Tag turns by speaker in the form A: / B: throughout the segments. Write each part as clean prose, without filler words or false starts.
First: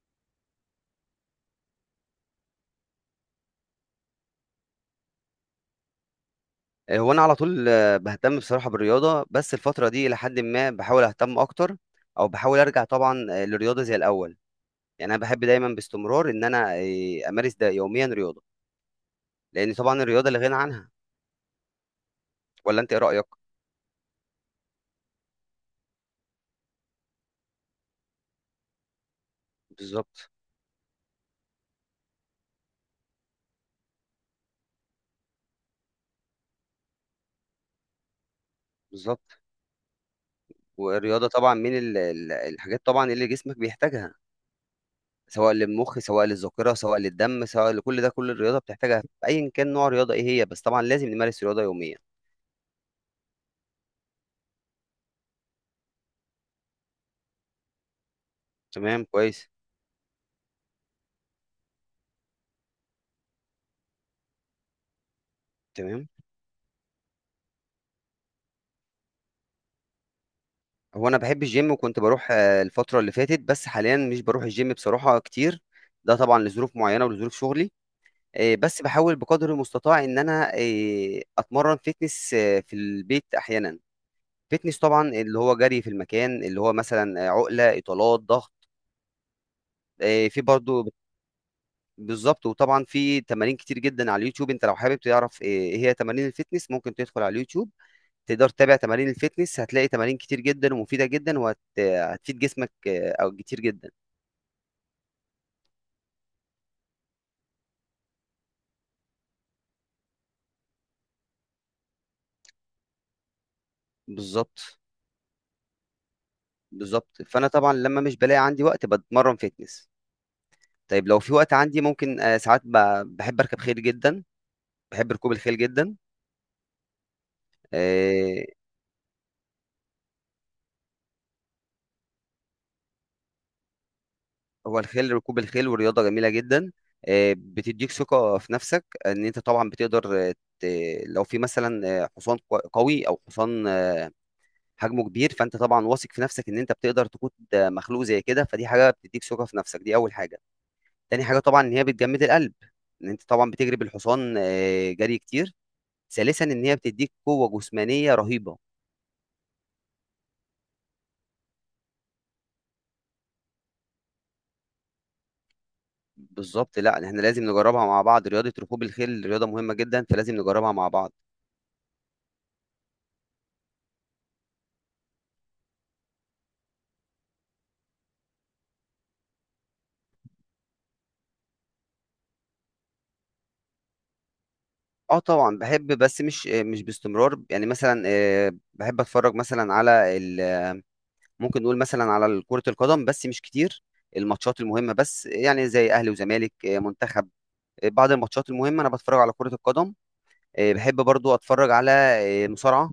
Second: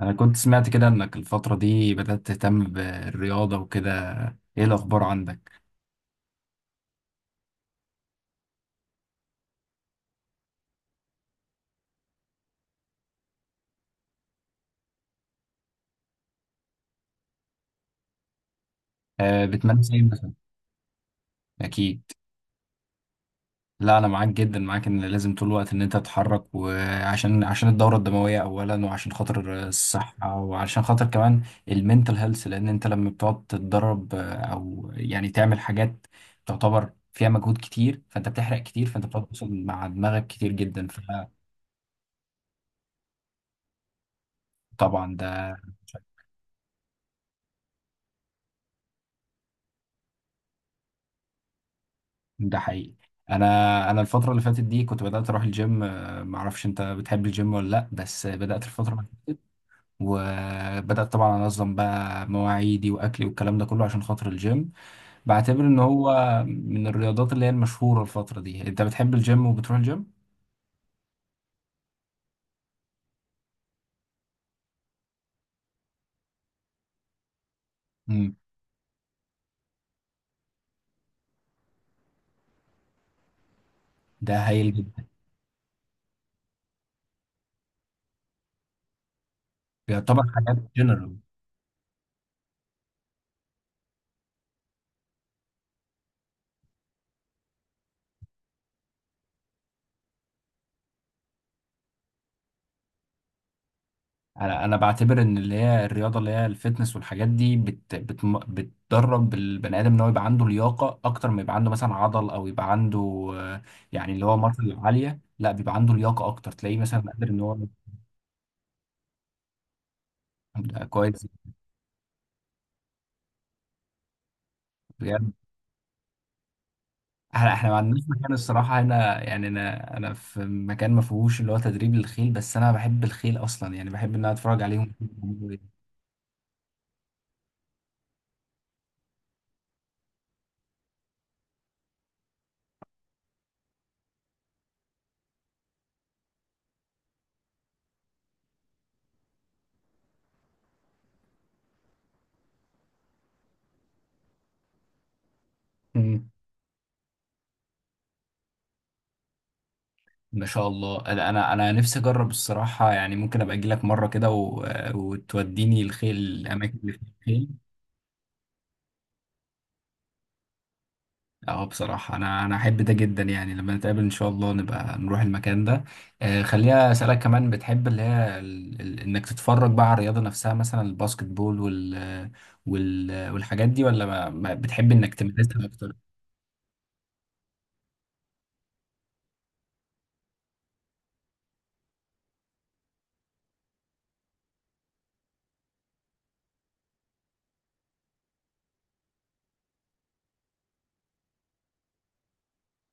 A: انا كنت سمعت كده انك الفترة دي بدأت تهتم بالرياضة وكده. ايه الاخبار عندك؟
B: هو انا على طول، بهتم بصراحه بالرياضه، بس الفتره دي الى حد ما بحاول اهتم اكتر، او بحاول ارجع طبعا للرياضه زي الاول. يعني انا بحب دايما باستمرار ان انا امارس ده يوميا رياضه، لان
A: بتمارس ايه
B: طبعا الرياضه
A: مثلا؟
B: لا غنى عنها.
A: اكيد.
B: ولا انت ايه رايك؟
A: لا، انا معاك جدا، ان لازم طول الوقت ان انت تتحرك، وعشان الدورة الدموية اولا، وعشان خاطر
B: بالظبط.
A: الصحة، وعشان خاطر كمان المنتل هيلث، لان انت لما بتقعد تتدرب، او يعني تعمل حاجات تعتبر فيها مجهود كتير، فانت بتحرق كتير، فانت بتقعد
B: بالظبط.
A: تتواصل مع دماغك كتير جدا.
B: والرياضه طبعا من الحاجات طبعا اللي جسمك بيحتاجها،
A: فطبعا
B: سواء
A: ده.
B: للمخ، سواء للذاكره، سواء للدم، سواء لكل ده. كل الرياضه بتحتاجها ايا كان نوع الرياضه ايه هي، بس طبعا لازم نمارس رياضه يوميا.
A: ده حقيقي. انا انا الفتره اللي فاتت دي كنت بدات اروح الجيم، ما اعرفش انت بتحب الجيم ولا لا، بس بدات الفتره اللي
B: تمام،
A: فاتت،
B: كويس.
A: وبدات طبعا انظم بقى مواعيدي واكلي والكلام ده كله عشان خاطر الجيم. بعتبر ان
B: تمام.
A: هو من الرياضات اللي هي المشهوره الفتره دي. انت بتحب الجيم وبتروح الجيم؟
B: هو انا بحب الجيم، وكنت بروح الفتره اللي فاتت، بس حاليا مش بروح الجيم بصراحه كتير. ده طبعا لظروف معينه ولظروف شغلي.
A: امم.
B: بس بحاول بقدر المستطاع ان انا اتمرن فيتنس في البيت احيانا.
A: ده هايل
B: فيتنس
A: جدا.
B: طبعا اللي هو جري في المكان، اللي هو مثلا عقله، اطالات، ضغط.
A: يعتبر
B: في
A: حاجات
B: برضو.
A: جنرال.
B: بالظبط. وطبعا في تمارين كتير جدا على اليوتيوب. انت لو حابب تعرف ايه هي تمارين الفيتنس، ممكن تدخل على اليوتيوب، تقدر تتابع تمارين الفيتنس، هتلاقي تمارين كتير جدا ومفيدة جدا، وهتفيد جسمك او كتير جدا.
A: انا بعتبر ان اللي هي الرياضه، اللي هي الفتنس والحاجات دي، بت بت بتدرب البني ادم ان هو يبقى عنده لياقه اكتر، ما يبقى عنده مثلا عضل، او يبقى عنده آه، يعني اللي هو
B: بالظبط.
A: ماسل عاليه. لا، بيبقى عنده لياقه اكتر، تلاقيه مثلا
B: بالظبط.
A: قادر ان
B: فانا
A: هو.
B: طبعا لما مش بلاقي عندي وقت بتمرن فيتنس.
A: ده
B: طيب لو
A: كويس.
B: في وقت عندي، ممكن ساعات بحب اركب خيل جدا، بحب ركوب
A: بجد؟
B: الخيل جدا.
A: احنا ما عندناش مكان
B: آه،
A: الصراحه هنا، يعني انا في مكان ما فيهوش اللي هو تدريب للخيل، بس انا بحب الخيل اصلا، يعني بحب ان انا اتفرج
B: هو
A: عليهم.
B: الخيل، ركوب الخيل، ورياضه جميله جدا. بتديك ثقه في نفسك، ان انت طبعا بتقدر لو في مثلا حصان قوي، او حصان حجمه كبير، فانت طبعا واثق في نفسك ان انت بتقدر تقود مخلوق زي كده، فدي حاجه بتديك ثقه في نفسك، دي اول حاجه. تاني حاجه طبعا ان هي بتجمد القلب، ان انت طبعا بتجري بالحصان جري كتير. ثالثا ان هي بتديك قوه جسمانيه رهيبه.
A: ما شاء الله. انا نفسي اجرب الصراحه، يعني ممكن ابقى اجي لك مره كده وتوديني الخيل، الاماكن
B: بالظبط.
A: اللي فيها
B: لا احنا لازم
A: الخيل.
B: نجربها مع بعض، رياضه ركوب الخيل رياضه مهمه جدا، فلازم نجربها مع بعض.
A: اه، بصراحه انا احب ده جدا، يعني لما نتقابل ان شاء الله نبقى نروح المكان ده. خليها، اسالك كمان، بتحب اللي هي انك تتفرج بقى على الرياضه نفسها، مثلا الباسكت بول والحاجات دي، ولا ما بتحب انك
B: اه طبعا
A: تمارسها
B: بحب،
A: اكتر؟
B: بس مش مش باستمرار. يعني مثلا بحب اتفرج مثلا على ممكن نقول مثلا على كره القدم، بس مش كتير، الماتشات المهمه بس، يعني زي اهلي وزمالك، منتخب. بعد الماتشات المهمه انا بتفرج على كره القدم. بحب برضو اتفرج على مصارعه،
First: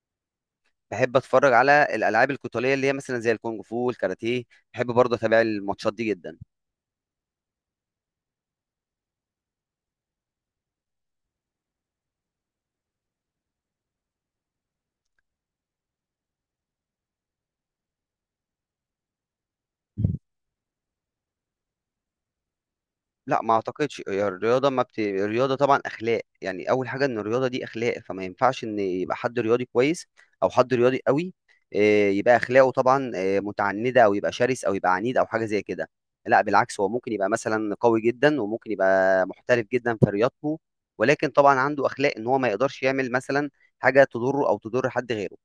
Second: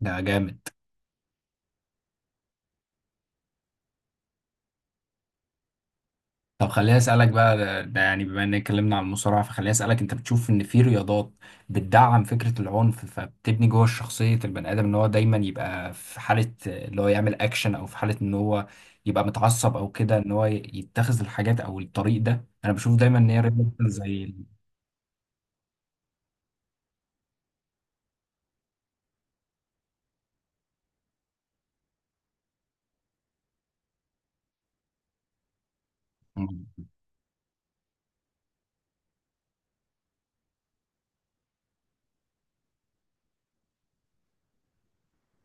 A: ده جامد.
B: بحب اتفرج على الالعاب القتاليه، اللي هي مثلا زي الكونغ فو والكاراتيه، بحب برضه اتابع الماتشات دي جدا.
A: طب خليني اسالك بقى. ده يعني بما ان اتكلمنا عن المصارعه، فخليني اسالك، انت بتشوف ان في رياضات بتدعم فكره العنف، فبتبني جوه شخصيه البني ادم ان هو دايما يبقى في حاله اللي هو يعمل اكشن، او في حاله ان هو يبقى متعصب او كده، ان هو يتخذ الحاجات او الطريق ده. انا بشوف دايما ان هي
B: لا ما
A: رياضه
B: اعتقدش. هي
A: زي
B: الرياضه ما بت... الرياضه طبعا اخلاق. يعني اول حاجه ان الرياضه دي اخلاق، فما ينفعش ان يبقى حد رياضي كويس او حد رياضي قوي يبقى اخلاقه طبعا متعنده، او يبقى شرس، او يبقى عنيد، او حاجه زي كده. لا بالعكس،
A: ال-
B: هو ممكن يبقى مثلا قوي جدا، وممكن يبقى محترف جدا في رياضته، ولكن طبعا عنده اخلاق، ان هو ما يقدرش يعمل مثلا حاجه تضره او تضر حد غيره.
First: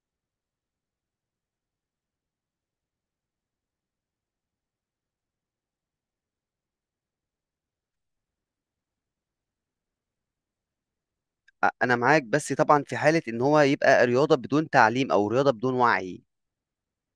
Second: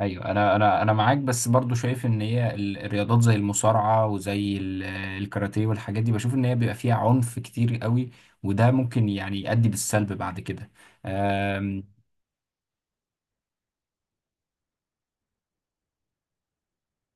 A: ايوه. انا معاك، بس برضو شايف ان هي الرياضات زي المصارعه وزي الكاراتيه والحاجات دي، بشوف ان هي بيبقى فيها عنف كتير قوي، وده ممكن يعني يؤدي بالسلب بعد كده. أم،
B: انا معاك، بس طبعا في حالة ان هو يبقى رياضة بدون تعليم، او رياضة بدون وعي.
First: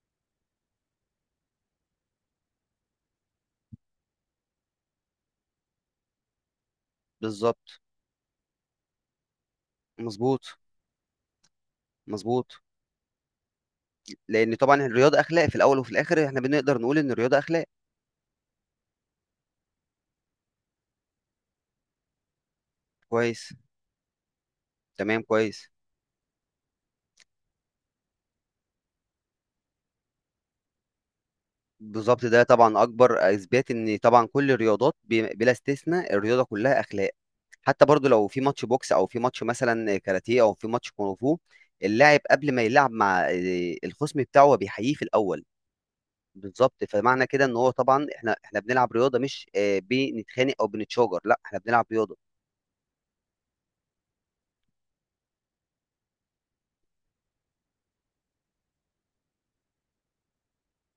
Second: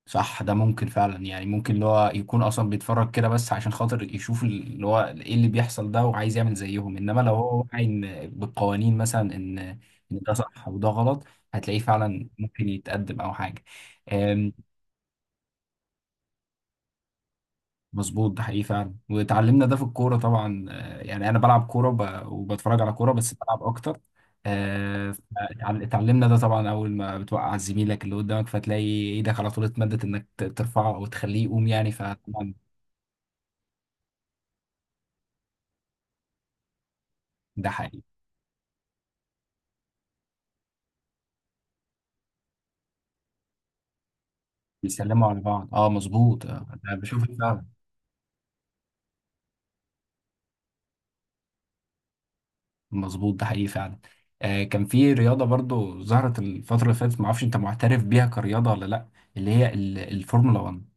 A: صح، ده ممكن فعلا. يعني ممكن اللي هو يكون اصلا بيتفرج كده بس عشان خاطر يشوف اللي هو ايه اللي بيحصل ده، وعايز يعمل زيهم. انما لو هو
B: بالظبط.
A: واعي بالقوانين، مثلا ان ده
B: مظبوط.
A: صح وده غلط، هتلاقيه فعلا
B: مظبوط.
A: ممكن يتقدم او حاجه. آمم،
B: لان طبعا الرياضة اخلاق، في الاول وفي الاخر احنا بنقدر نقول ان الرياضة اخلاق.
A: مظبوط. ده حقيقي فعلا. واتعلمنا ده في الكوره طبعا، يعني انا بلعب كوره وبتفرج على كوره، بس
B: كويس.
A: بلعب اكتر.
B: تمام. كويس.
A: اتعلمنا ده طبعا. اول ما بتوقع زميلك اللي قدامك، فتلاقي ايدك على طول اتمدت انك ترفعه او تخليه يقوم، يعني،
B: بالظبط. ده
A: فطبعا
B: طبعا اكبر اثبات ان طبعا كل الرياضات بلا استثناء، الرياضة كلها اخلاق.
A: ده
B: حتى
A: حقيقي.
B: برضو لو في ماتش بوكس، او في ماتش مثلا كاراتيه، او في ماتش كونغ فو، اللاعب قبل ما يلعب مع الخصم بتاعه، هو بيحييه في
A: بيسلموا على
B: الاول.
A: بعض، اه مظبوط.
B: بالظبط،
A: انا بشوف
B: فمعنى كده ان
A: فعلا.
B: هو طبعا، احنا بنلعب رياضه، مش بنتخانق او بنتشاجر، لا احنا بنلعب رياضه.
A: مظبوط ده حقيقي فعلا. كان في رياضه برضو ظهرت الفتره اللي فاتت، ما اعرفش انت معترف بيها كرياضه ولا لا. اللي هي الفورمولا 1.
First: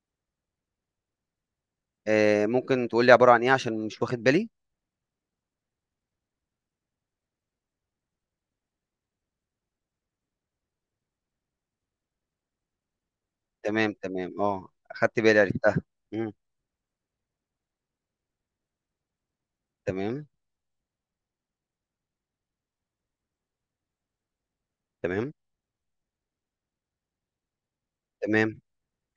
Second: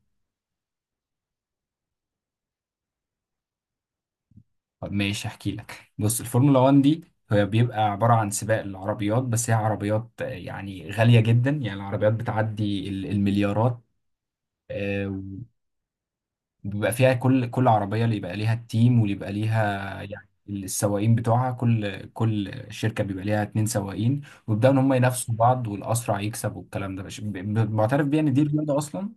B: ممكن تقول لي عباره عن ايه؟ عشان مش واخد بالي.
A: طب ماشي، احكي لك. بص، الفورمولا 1 دي هي بيبقى عبارة عن سباق العربيات، بس هي عربيات يعني غالية جدا، يعني العربيات بتعدي المليارات.
B: تمام، تمام، اه اخدت
A: آه،
B: بالي، عرفتها. مم.
A: وبيبقى فيها كل عربية اللي يبقى ليها التيم واللي يبقى ليها،
B: تمام.
A: يعني السواقين بتوعها. كل شركة بيبقى ليها اتنين سواقين، ويبدأوا إن هم
B: تمام.
A: ينافسوا بعض، والأسرع يكسب. والكلام ده مش معترف بيه إن دي
B: تمام.
A: رياضة أصلا.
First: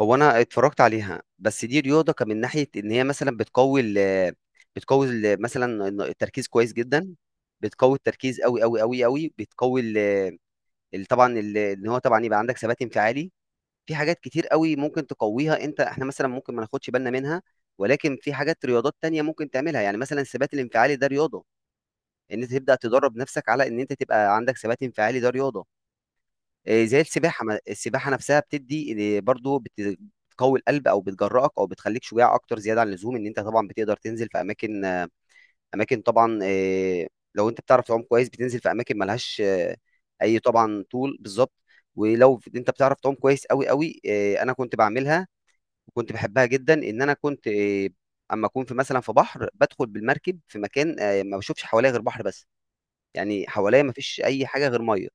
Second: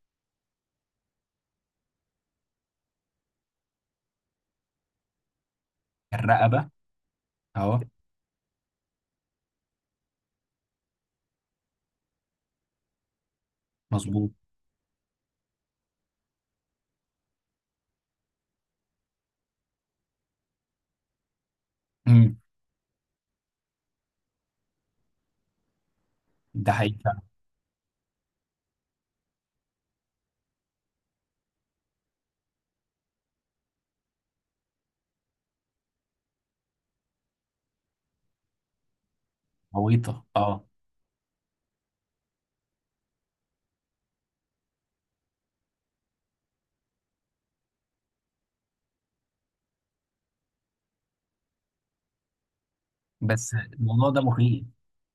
B: هو انا اتفرجت عليها، بس دي رياضه كان من ناحيه ان هي مثلا بتقوي ال، بتقوي ال مثلا التركيز
A: الرقبة.
B: كويس جدا.
A: أهو.
B: بتقوي التركيز قوي قوي قوي قوي، بتقوي طبعا ان هو طبعا يبقى عندك ثبات انفعالي. في حاجات
A: مظبوط.
B: كتير قوي ممكن تقويها انت، احنا مثلا ممكن ما ناخدش بالنا منها، ولكن في حاجات رياضات تانية ممكن تعملها، يعني مثلا الثبات الانفعالي ده رياضة،
A: مم.
B: ان انت تبدأ تدرب نفسك على ان انت تبقى عندك ثبات انفعالي، ده رياضة.
A: ده
B: إيه زي
A: حقيقة.
B: السباحة، السباحة نفسها بتدي إيه برضو، بتقوي القلب، او بتجرأك، او بتخليك شجاع اكتر زيادة عن اللزوم. ان انت طبعا بتقدر تنزل في اماكن، اماكن طبعا إيه، لو انت بتعرف تعوم كويس بتنزل في اماكن ملهاش
A: عويطة
B: اي،
A: أه.
B: طبعا، طول. بالظبط. ولو انت بتعرف تعوم كويس قوي قوي، انا كنت بعملها، وكنت بحبها جدا، ان انا كنت اما اكون في مثلا في بحر، بدخل بالمركب في مكان ما بشوفش حواليا غير بحر بس، يعني
A: بس
B: حواليا ما
A: الموضوع ده
B: فيش اي
A: مخيف.
B: حاجه غير ميه،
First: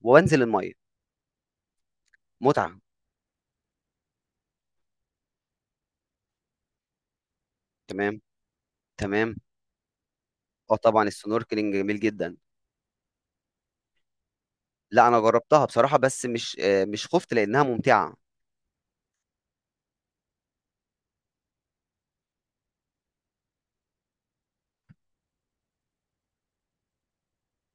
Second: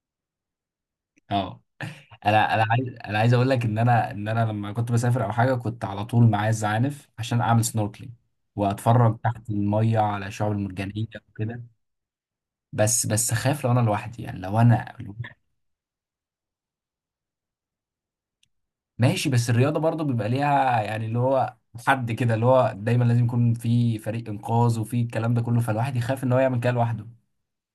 B: وانزل الميه.
A: اه،
B: متعه.
A: انا عايز اقول لك ان انا لما كنت بسافر او حاجه، كنت على طول معايا الزعانف عشان اعمل سنوركلينج،
B: تمام.
A: واتفرج
B: تمام.
A: تحت الميه على الشعاب
B: اه طبعا
A: المرجانيه وكده.
B: السنوركلينج جميل جدا.
A: بس اخاف لو انا لوحدي، يعني لو انا
B: لا انا
A: لوحدي.
B: جربتها بصراحه، بس مش مش خفت لانها ممتعه.
A: ماشي. بس الرياضه برضو بيبقى ليها يعني اللي هو حد كده اللي هو دايما لازم يكون في فريق انقاذ وفي الكلام ده كله، فالواحد يخاف ان هو يعمل كده لوحده.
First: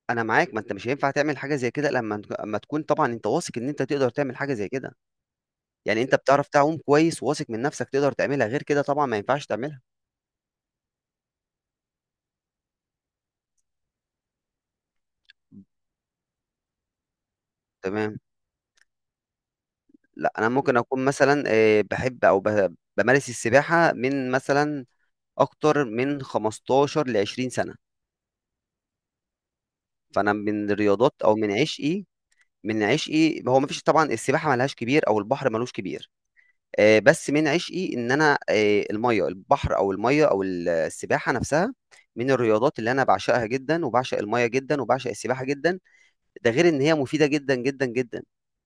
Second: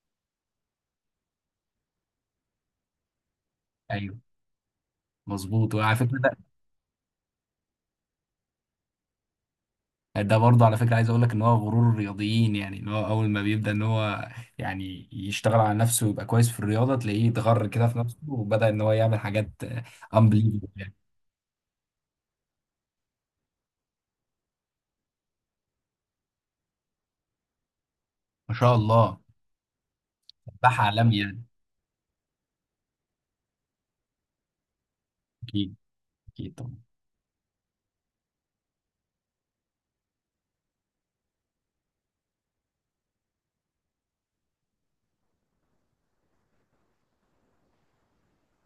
B: انا معاك، ما انت مش هينفع تعمل حاجه زي كده، لما اما تكون طبعا انت واثق ان انت تقدر
A: ايوه
B: تعمل حاجه زي كده.
A: مظبوط. وعلى
B: يعني انت
A: فكره.
B: بتعرف تعوم كويس، وواثق من نفسك تقدر تعملها، غير كده طبعا ما ينفعش تعملها.
A: ده برضه على فكرة عايز اقول لك ان هو غرور الرياضيين، يعني ان هو اول ما بيبدأ ان هو يعني يشتغل على نفسه ويبقى كويس في الرياضة، تلاقيه اتغر كده في نفسه،
B: تمام.
A: وبدأ ان هو يعمل حاجات
B: لا انا
A: unbelievable
B: ممكن
A: يعني.
B: اكون مثلا بحب او بمارس السباحه من مثلا اكتر من 15 ل 20 سنه.
A: ما شاء الله.
B: فانا من
A: سباح
B: الرياضات،
A: عالمي
B: او
A: يعني.
B: من عشقي، من عشقي، هو مفيش طبعا، السباحه ملهاش كبير، او البحر ملوش
A: اكيد،
B: كبير.
A: اكيد طبعا.
B: بس من عشقي ان انا الميه، البحر، او الميه، او السباحه نفسها من الرياضات اللي انا بعشقها جدا، وبعشق الميه جدا، وبعشق السباحه جدا. ده غير ان هي مفيده جدا جدا جدا.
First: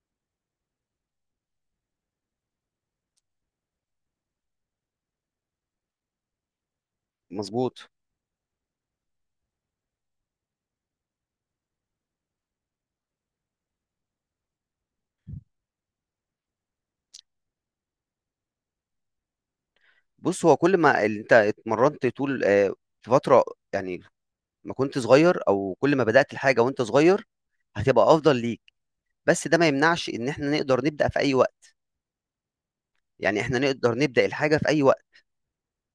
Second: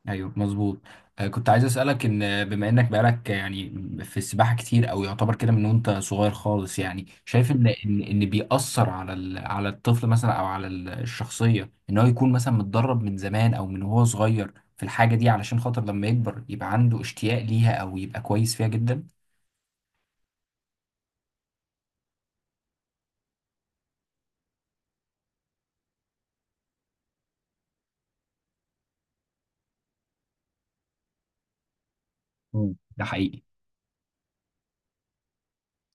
A: ايوه مظبوط. كنت عايز اسالك ان بما انك بقالك، يعني في السباحه كتير، او يعتبر كده من وانت صغير خالص، يعني شايف ان
B: مظبوط.
A: بيأثر على على الطفل مثلا، او على الشخصيه، ان هو يكون مثلا متدرب من زمان او من وهو صغير في الحاجه دي، علشان خاطر لما يكبر يبقى عنده اشتياق ليها او يبقى كويس فيها جدا.
B: بص هو كل ما انت اتمرنت طول في فتره، يعني ما كنت صغير، او كل ما بدأت الحاجة وانت صغير، هتبقى افضل ليك، بس ده ما يمنعش ان احنا نقدر نبدأ في اي وقت،
A: مم. ده حقيقي.
B: يعني احنا نقدر نبدأ الحاجة في اي وقت.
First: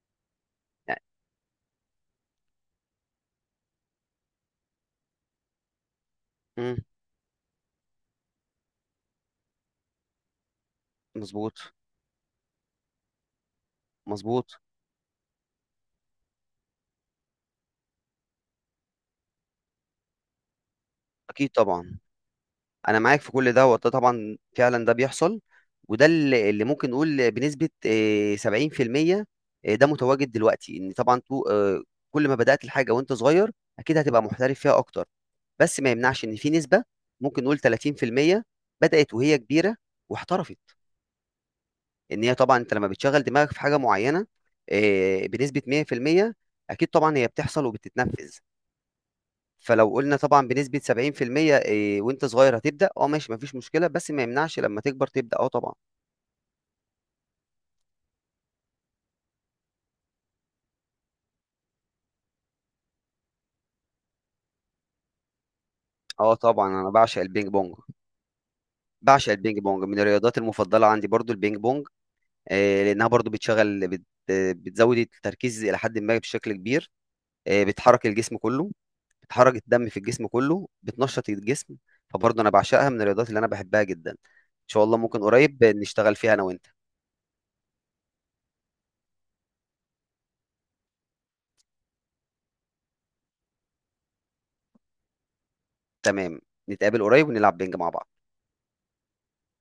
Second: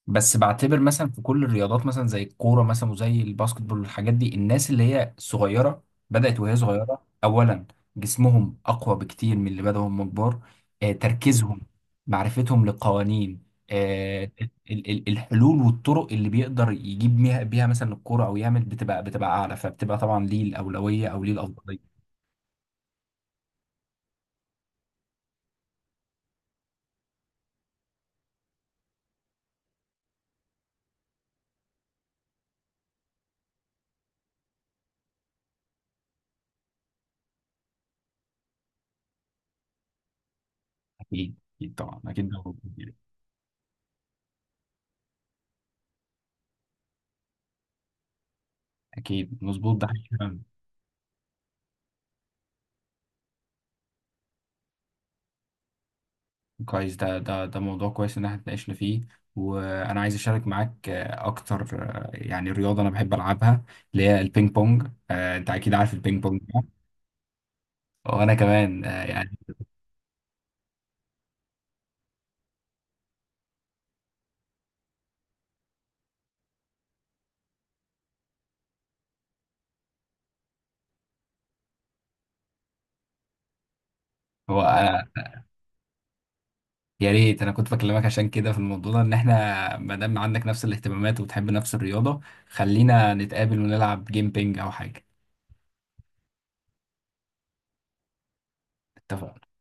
A: بس بعتبر
B: يعني.
A: مثلا في كل الرياضات، مثلا زي الكوره مثلا وزي الباسكت بول والحاجات دي، الناس اللي هي صغيره بدات وهي
B: مم.
A: صغيره اولا، جسمهم اقوى بكتير من اللي بدأوا هم كبار.
B: مظبوط.
A: تركيزهم، معرفتهم للقوانين، آه،
B: مظبوط.
A: ال- الحلول والطرق اللي بيقدر يجيب بيها مثلا الكوره او يعمل، بتبقى اعلى، فبتبقى طبعا ليه الاولويه او ليه
B: اكيد
A: الافضليه.
B: طبعا. انا معاك في كل ده، وده طبعا فعلا ده بيحصل، وده اللي ممكن نقول بنسبة 70% ده متواجد دلوقتي، ان طبعا تو آه، كل ما بدأت الحاجة وانت صغير، اكيد هتبقى محترف فيها اكتر، بس ما يمنعش ان في نسبة، ممكن نقول 30% بدأت وهي كبيرة واحترفت.
A: اكيد، اكيد طبعا،
B: ان
A: اكيد
B: هي
A: ده
B: طبعا،
A: موجود
B: انت لما
A: يعني.
B: بتشغل دماغك في حاجه معينه بنسبه 100%، اكيد طبعا هي بتحصل وبتتنفذ.
A: اكيد مظبوط ده
B: فلو قلنا
A: حقيقي.
B: طبعا بنسبه 70%، وانت صغير هتبدا، اه ماشي مفيش مشكله، بس ما يمنعش لما تكبر تبدا، اه طبعا.
A: كويس. ده موضوع كويس ان احنا اتناقشنا فيه، وانا عايز اشارك معاك اكتر. يعني رياضه انا بحب العبها، اللي هي البينج بونج. انت اكيد عارف البينج
B: اه
A: بونج ده.
B: طبعا انا بعشق البينج بونج،
A: وانا كمان،
B: بعشق
A: يعني.
B: البينج بونج، من الرياضات المفضله عندي برضو البينج بونج. لانها برضو بتشغل، بتزود التركيز الى حد ما بشكل كبير، بتحرك الجسم كله، بتحرك الدم في الجسم كله، بتنشط الجسم. فبرضه انا بعشقها من الرياضات اللي انا بحبها جدا. ان
A: هو
B: شاء الله
A: آه،
B: ممكن قريب نشتغل فيها انا وانت.
A: يا ريت انا كنت بكلمك عشان كده في الموضوع ده، ان احنا ما دام عندك نفس الاهتمامات وبتحب نفس الرياضه، خلينا نتقابل ونلعب جيم بينج او حاجه.
B: تمام. نتقابل قريب ونلعب بينج مع بعض.
A: اتفقنا.